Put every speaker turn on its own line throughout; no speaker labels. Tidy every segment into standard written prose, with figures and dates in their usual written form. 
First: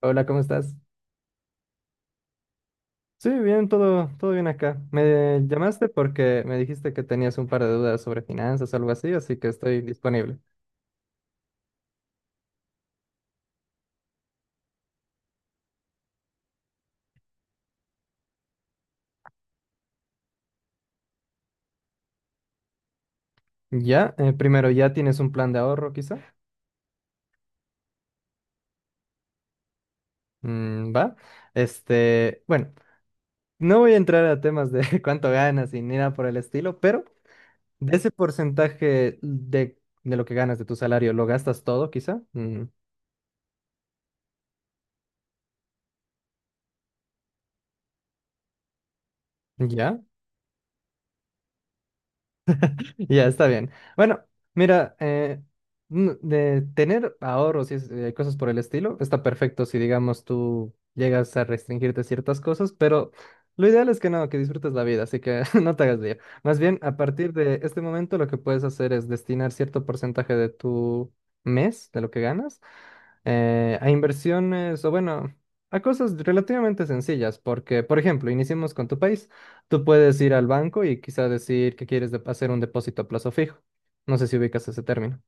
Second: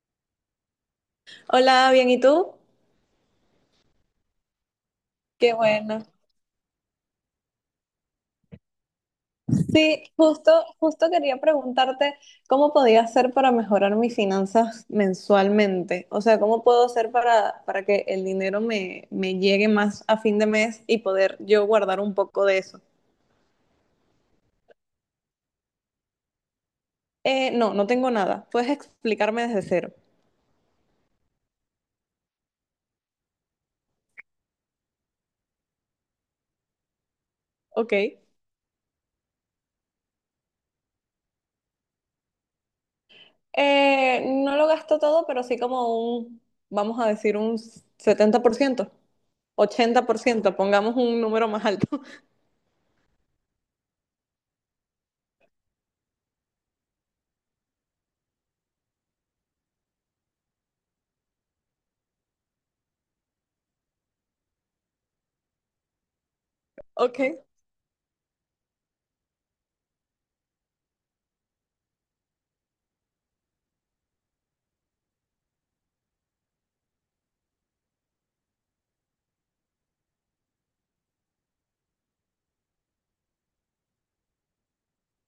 Hola, ¿cómo estás?
Hola, bien, ¿y tú?
Sí, bien, todo bien acá. Me
Qué
llamaste
bueno.
porque me dijiste que tenías un par de dudas sobre finanzas o algo así, así que estoy
Sí,
disponible.
justo, justo quería preguntarte cómo podía hacer para mejorar mis finanzas mensualmente. O sea, ¿cómo puedo hacer para que el dinero me llegue más a fin de mes y poder yo guardar un poco de eso?
Ya, primero, ¿ya tienes un plan de ahorro quizá?
No tengo nada. Puedes explicarme desde cero.
Mm, va. Este, bueno, no voy a entrar a temas de cuánto ganas y ni nada por el estilo, pero
Ok.
de ese porcentaje de lo que ganas de tu salario, ¿lo gastas todo quizá? Mm,
No lo gasto todo, pero sí como un, vamos a decir, un 70%,
ya.
80%. Pongamos un número más alto.
Ya, está bien. Bueno, mira, de tener ahorros y cosas por el estilo, está perfecto si, digamos, tú llegas a restringirte ciertas cosas, pero lo ideal es que no, que disfrutes la vida, así que no te hagas lío. Más bien, a
Ok.
partir de este momento, lo que puedes hacer es destinar cierto porcentaje de tu mes, de lo que ganas, a inversiones o bueno, a cosas relativamente sencillas, porque, por ejemplo, iniciemos con tu país, tú puedes ir al banco y quizá decir que quieres hacer un depósito a plazo fijo. No sé si ubicas ese término.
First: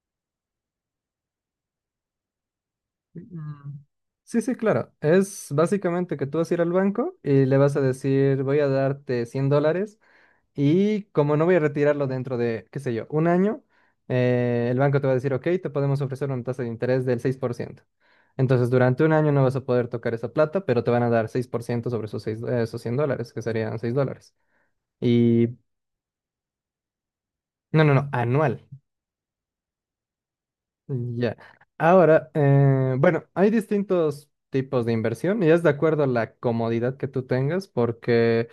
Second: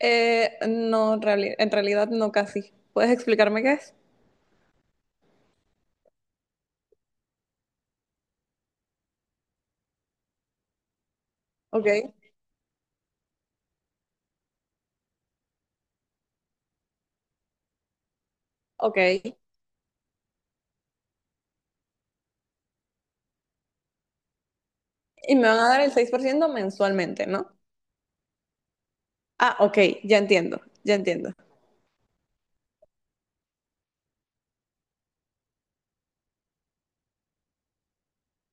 No, en realidad no casi. ¿Puedes explicarme qué
Mm.
es?
Sí, sí, claro. Es básicamente que tú vas a ir al banco y le vas a decir, voy a darte $100. Y como no voy a
Ok,
retirarlo dentro de, qué sé yo, un año, el banco te va a decir, ok, te podemos ofrecer una tasa de interés del 6%. Entonces, durante un año
ok.
no vas a poder tocar esa plata, pero te van a dar 6% sobre esos, esos 100 dólares, que serían $6.
Y me
Y,
van a dar el 6% mensualmente, ¿no?
no, no, no, anual.
Ah, ok, ya entiendo, ya entiendo.
Ya. Ahora, bueno, hay distintos tipos de inversión y es de acuerdo a la comodidad que tú tengas, porque...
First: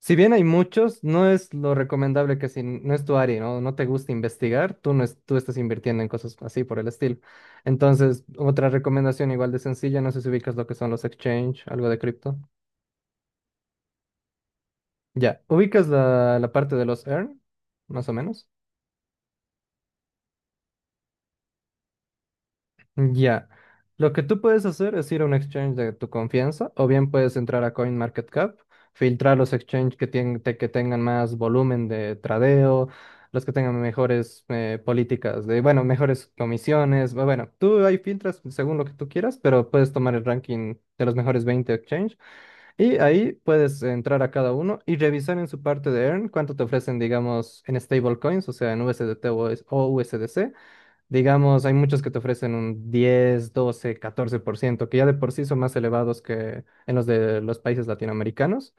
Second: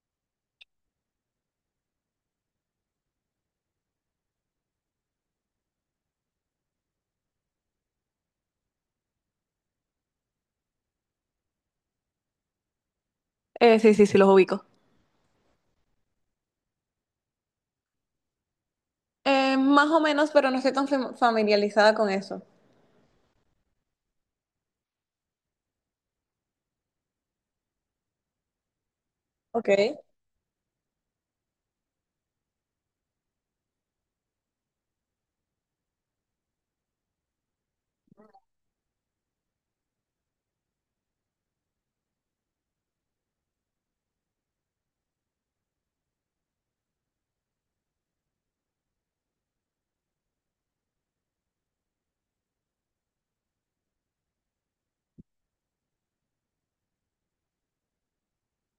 Si bien hay muchos, no es lo recomendable que si no es tu área, ¿no? No te gusta investigar, tú no es- tú estás invirtiendo en cosas así por el estilo. Entonces, otra recomendación igual de sencilla, no sé si ubicas lo que son los exchange, algo de cripto.
Sí, sí, sí, los ubico.
Ya, ubicas la parte de los earn, más o menos.
Más o menos, pero no estoy tan familiarizada con eso.
Ya. Lo que tú puedes hacer es ir a un exchange de tu confianza, o bien puedes entrar a CoinMarketCap, filtrar los
Ok,
exchanges que, que tengan más volumen de tradeo, los que tengan mejores políticas de, bueno, mejores comisiones. Bueno, tú ahí filtras según lo que tú quieras, pero puedes tomar el ranking de los mejores 20 exchanges y ahí puedes entrar a cada uno y revisar en su parte de Earn cuánto te ofrecen, digamos, en stablecoins, o sea, en USDT o USDC. Digamos, hay muchos que te ofrecen un 10, 12, 14%, que ya de por sí son más elevados que en los de los países latinoamericanos.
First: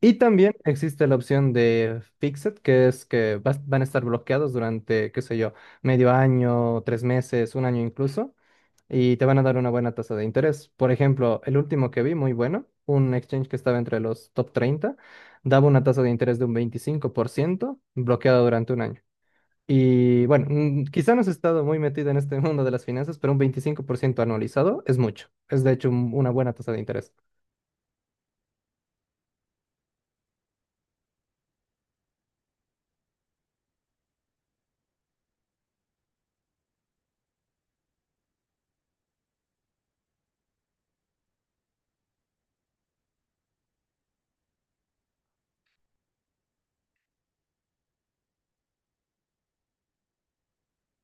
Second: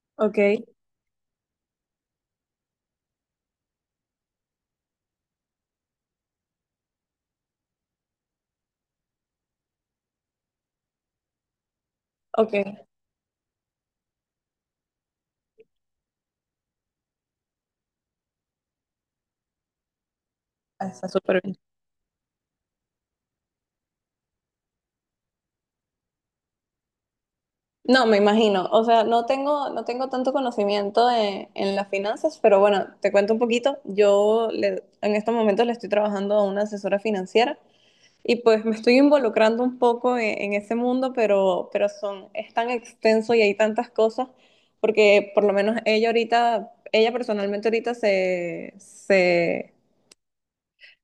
Y
ok,
también existe la opción de Fixed, que es que van a estar bloqueados durante, qué sé yo, medio año, 3 meses, un año incluso, y te van a dar una buena tasa de interés. Por ejemplo, el último que vi, muy bueno,
ok.
un exchange que estaba entre los top 30, daba una tasa de interés de un 25%, bloqueada durante un año. Y bueno, mm,
Ah, está
quizá no has
súper bien.
estado muy metido en este mundo de las finanzas, pero un 25% anualizado es mucho. Es de hecho una buena tasa de interés.
No, me imagino. O sea, no tengo tanto conocimiento de- en las finanzas, pero bueno, te cuento un poquito. En estos momentos le estoy trabajando a una asesora financiera. Y pues me estoy involucrando un poco en ese mundo, pero, es tan extenso y hay tantas cosas, porque por lo menos ella ahorita, ella personalmente ahorita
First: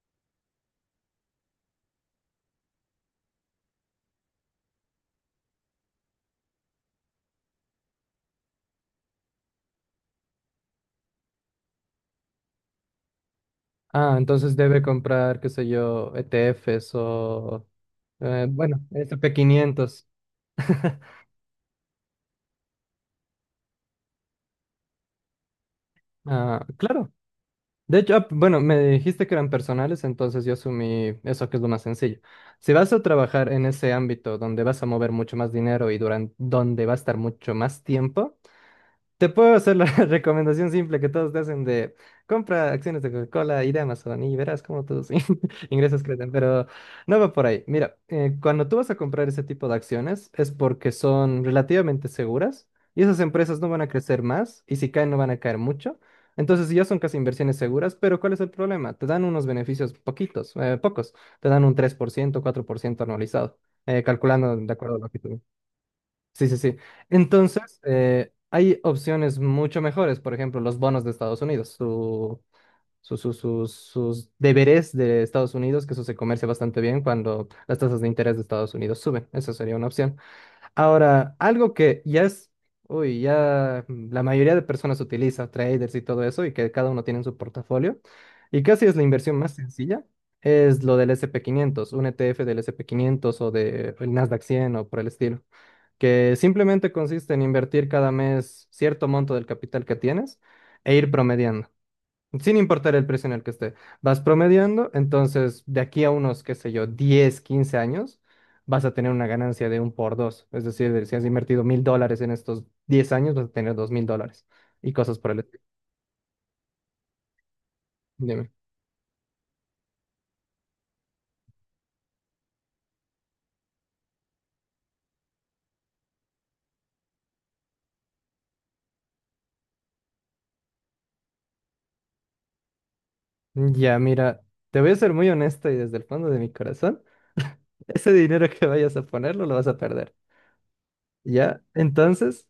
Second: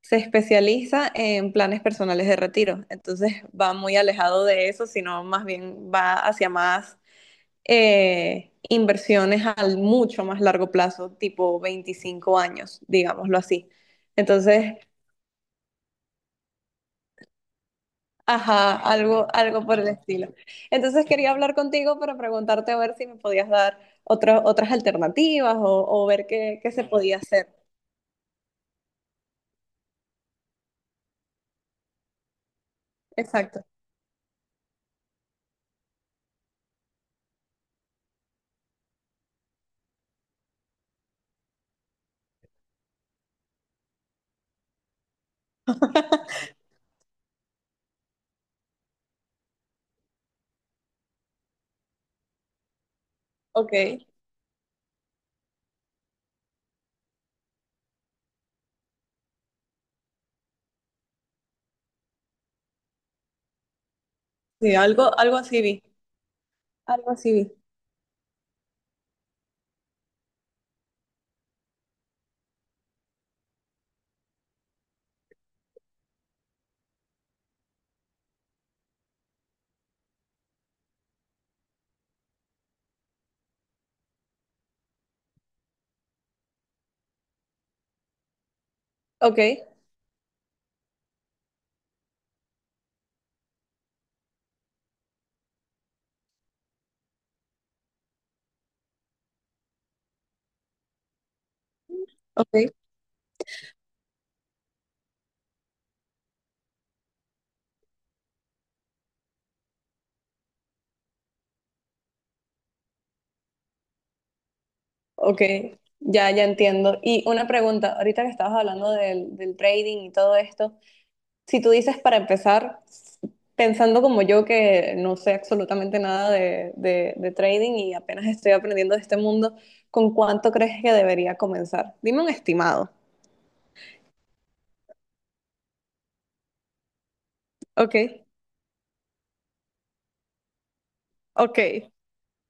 se especializa en planes personales de retiro. Entonces va muy alejado de eso, sino más bien va hacia más inversiones al mucho más largo plazo, tipo 25 años, digámoslo así.
Ah, entonces
Entonces,
debe comprar, qué sé yo, ETFs o,
ajá,
bueno, S&P
algo, algo por el
quinientos
estilo. Entonces quería hablar contigo para preguntarte a ver si me podías dar otras alternativas o ver qué,
Ah,
qué se
claro.
podía hacer.
De hecho, ah, bueno, me dijiste que eran personales, entonces yo asumí eso que es lo más sencillo. Si vas a trabajar
Exacto.
en ese ámbito donde vas a mover mucho más dinero y durante, donde va a estar mucho más tiempo, te puedo hacer la recomendación simple que todos te hacen de compra acciones de Coca-Cola y de Amazon y verás cómo tus ingresos crecen, pero no va por ahí. Mira, cuando tú vas a comprar ese tipo de acciones es porque son relativamente seguras y esas empresas no van a
Ok.
crecer más y si caen no van a caer mucho. Entonces ya son casi inversiones seguras, pero ¿cuál es el problema? Te dan unos beneficios poquitos, pocos. Te dan un 3%, 4% anualizado, calculando de
Sí,
acuerdo a lo
algo,
que
algo
tú...
así vi.
Sí, sí, sí.
Algo así vi.
Entonces, hay opciones mucho mejores, por ejemplo, los bonos de Estados Unidos, sus deberes de Estados Unidos, que eso se comercia bastante bien cuando las tasas de interés de Estados Unidos suben. Esa sería una opción. Ahora, algo que ya es, uy, ya la mayoría de personas utiliza, traders y todo eso, y que cada uno tiene en su portafolio, y casi es la inversión
Ok,
más sencilla. Es lo del S&P 500 un ETF del S&P 500 o del Nasdaq 100 o por el estilo que simplemente consiste en invertir cada mes cierto monto del capital que tienes e ir promediando, sin
ok,
importar el precio en el que esté. Vas promediando, entonces de aquí a unos, qué sé yo, 10 15 años, vas a tener una ganancia de un por dos. Es decir, si has invertido $1,000 en estos 10 años, vas a tener $2,000 y cosas por el
ok.
estilo.
Ya, ya entiendo. Y una pregunta, ahorita que
Dime.
estabas hablando del trading y todo esto, si tú dices para empezar, pensando como yo que no sé absolutamente nada de, de trading y apenas estoy aprendiendo de este mundo, ¿con cuánto crees que debería comenzar? Dime un estimado.
Ya, mira, te voy a ser muy honesta y desde el fondo de mi corazón,
Ok,
ese dinero que vayas a ponerlo lo vas a perder.
ok,
Ya, entonces...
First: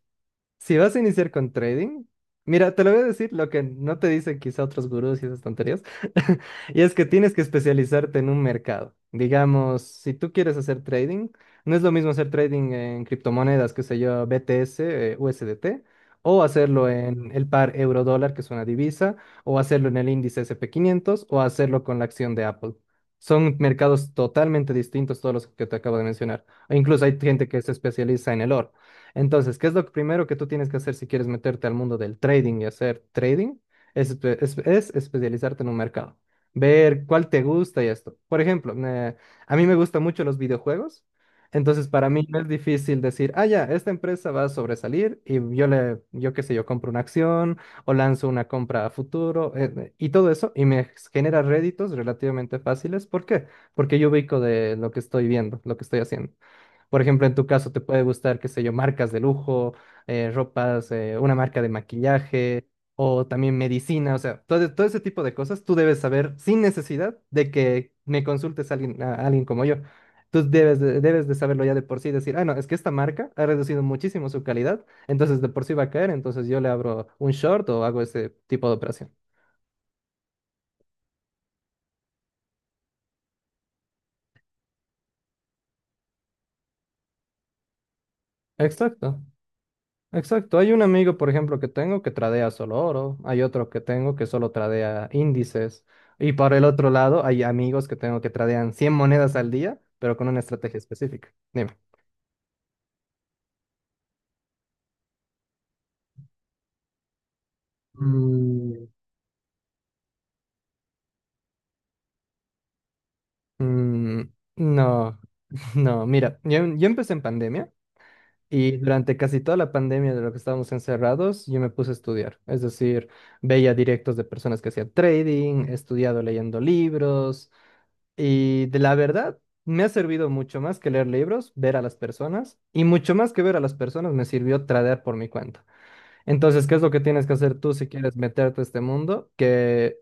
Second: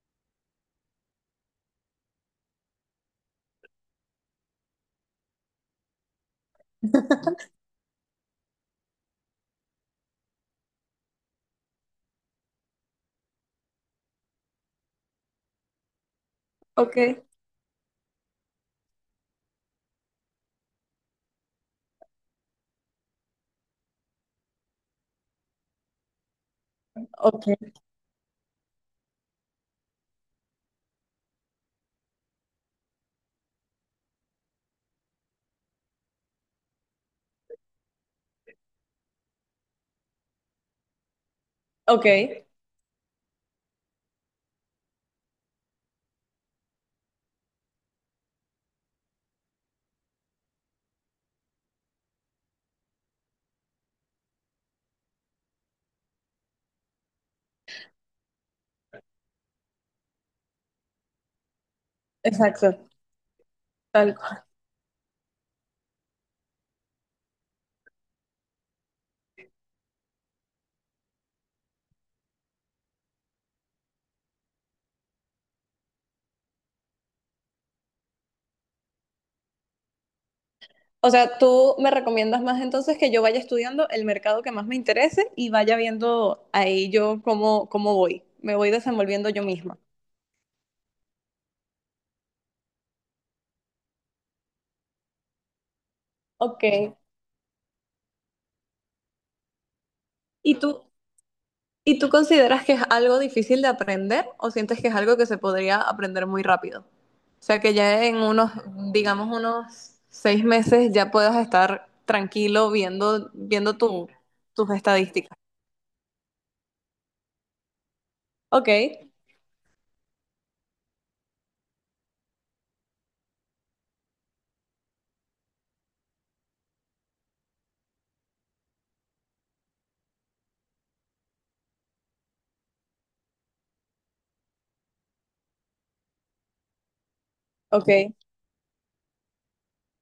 Si vas a iniciar con trading, mira, te lo voy a decir lo que no te dicen quizá otros gurús y esas tonterías, y es que tienes que especializarte en un mercado. Digamos, si tú quieres hacer trading, no es lo mismo hacer trading en criptomonedas, que sé yo, BTS, USDT, o hacerlo
ok,
en el par euro-dólar, que es una divisa, o hacerlo en el índice S&P 500, o hacerlo con la acción de Apple. Son mercados totalmente distintos todos los que te acabo de mencionar. E incluso hay gente
ok,
que se especializa en el oro. Entonces, ¿qué es lo primero que tú tienes que hacer si quieres meterte al mundo del trading y hacer trading? Es especializarte en un mercado, ver cuál te gusta y esto. Por ejemplo, a mí me gustan mucho los videojuegos, entonces
ok,
para mí no es difícil decir, ah, ya, esta empresa va a sobresalir y yo le, yo qué sé, yo compro una acción o lanzo una compra a futuro y todo eso y me genera réditos relativamente fáciles. ¿Por qué? Porque yo ubico de lo que estoy viendo, lo que estoy haciendo. Por ejemplo, en tu caso, te puede gustar, qué sé yo, marcas de lujo, ropas, una marca de maquillaje
exacto,
o también medicina,
tal
o sea,
cual.
todo ese tipo de cosas tú debes saber sin necesidad de que me consultes a alguien como yo. Tú debes de saberlo ya de por sí, decir, ah, no, es que esta marca ha reducido muchísimo su calidad, entonces de por sí va a caer, entonces yo le abro un short o hago ese tipo de operación.
O sea, tú me recomiendas más entonces que yo vaya estudiando el mercado que más me interese y vaya viendo ahí yo cómo, cómo voy. Me voy
Exacto.
desenvolviendo yo misma.
Exacto, hay un amigo, por ejemplo, que tengo que tradea solo oro, hay otro que tengo que solo tradea índices, y por
Ok.
el otro lado hay amigos que tengo que tradean 100 monedas al día, pero con una
¿Y
estrategia
tú?
específica. Dime.
¿Y tú consideras que es algo difícil de aprender o sientes que es algo que se podría aprender muy rápido? O sea, que ya en unos,
Mm,
digamos, unos 6 meses ya puedas estar tranquilo viendo, viendo tu-
Mm,
tus
no,
estadísticas.
no, mira, yo empecé en pandemia
Ok,
y durante casi toda la pandemia de lo que estábamos encerrados, yo me puse a estudiar. Es decir, veía directos de personas que hacían trading, he estudiado leyendo libros, y de la verdad, me ha servido mucho más que leer libros, ver a las personas, y mucho más que ver a las personas me sirvió tradear por mi cuenta. Entonces, ¿qué es lo que tienes que hacer tú si
ok,
quieres meterte a este mundo? Que,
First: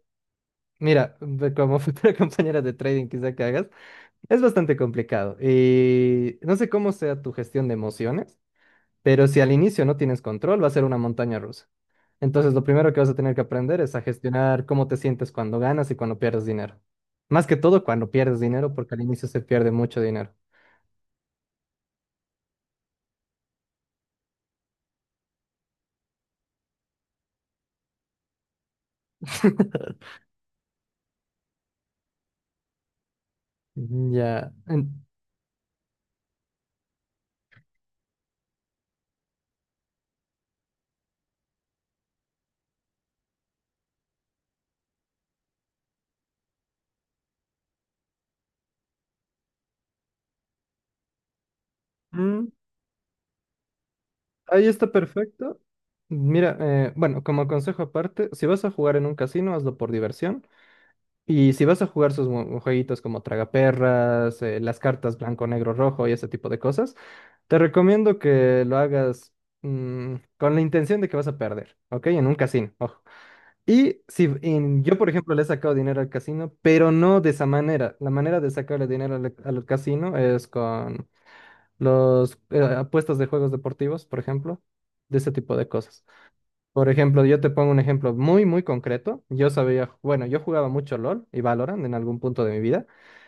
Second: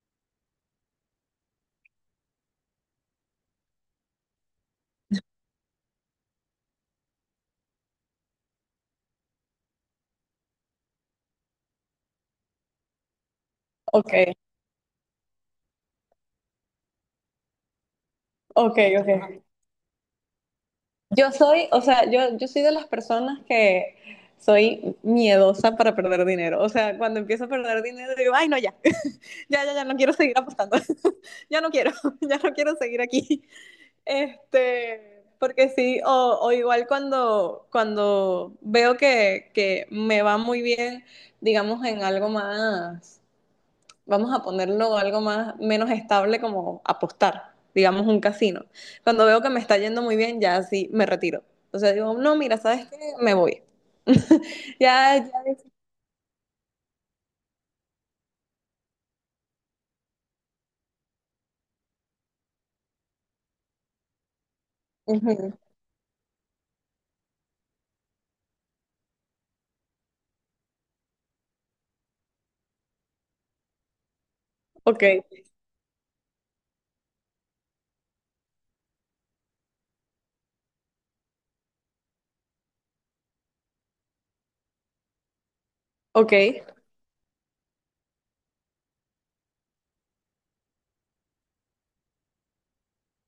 mira, como futura compañera de trading quizá que hagas, es bastante complicado. Y no sé cómo sea tu gestión de emociones. Pero si al inicio no tienes control, va a ser una montaña rusa. Entonces, lo primero que vas a tener que aprender es a
ok,
gestionar cómo te sientes cuando ganas y cuando pierdes dinero. Más que todo cuando pierdes dinero,
ok,
porque al inicio se
ok.
pierde mucho dinero.
Yo soy, o sea, yo soy de las personas que soy miedosa para perder dinero. O sea, cuando empiezo a perder dinero digo, ay, no, ya, ya, ya, ya, no quiero seguir apostando. Ya no quiero, ya no quiero seguir aquí.
Ya.
Este, porque sí, o igual cuando, cuando veo que me va muy bien, digamos, en algo más, vamos a ponerlo algo más, menos estable como apostar, digamos, un casino. Cuando veo que me está yendo muy bien, ya sí me retiro. O sea, digo, no,
Mm,
mira, ¿sabes qué? Me voy.
Ahí está
Ya, ya.
perfecto. Mira, bueno, como consejo aparte, si vas a jugar en un casino, hazlo por diversión. Y si vas a jugar sus jueguitos como Tragaperras, las cartas blanco,
Ujú.
negro, rojo y ese tipo de cosas, te recomiendo que lo hagas con la intención de que vas a perder, ¿ok? En un casino, ojo. Y si yo,
Ok,
por ejemplo, le he sacado dinero al casino, pero no de esa manera. La manera de sacarle dinero al casino es con los apuestas de juegos deportivos, por ejemplo, de ese tipo de cosas.
ok,
Por ejemplo, yo te pongo un ejemplo muy, muy concreto. Yo sabía, bueno, yo jugaba mucho LOL y Valorant en algún punto de mi vida.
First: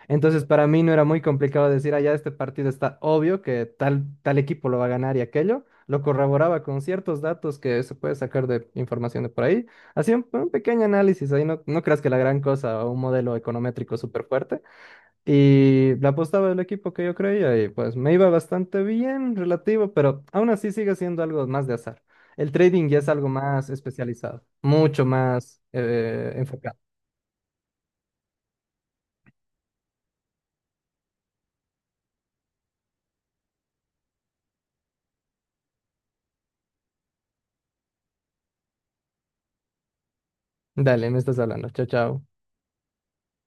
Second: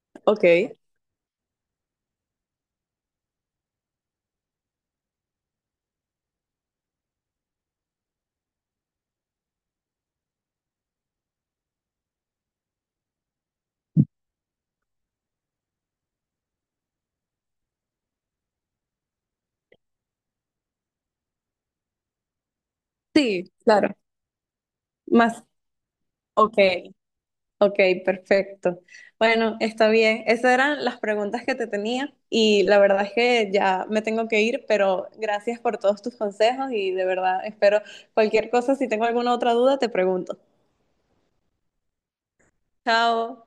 Entonces, para
ok.
mí no era muy complicado decir, ah, ya este partido está obvio que tal equipo lo va a ganar y aquello. Lo corroboraba con ciertos datos que se puede sacar de información de por ahí. Hacía un pequeño análisis ahí, no, no creas que la gran cosa o un modelo econométrico súper fuerte, y la apostaba del equipo que yo creía y pues me iba bastante bien, relativo, pero aún así sigue siendo algo más de azar. El trading ya es algo
Sí,
más
claro.
especializado, mucho
Más,
más
ok.
enfocado.
Ok, perfecto. Bueno, está bien. Esas eran las preguntas que te tenía y la verdad es que ya me tengo que ir, pero gracias por todos tus consejos y de verdad espero cualquier cosa, si tengo alguna otra duda, te pregunto.
Dale, me estás hablando. Chao, chao.
Chao.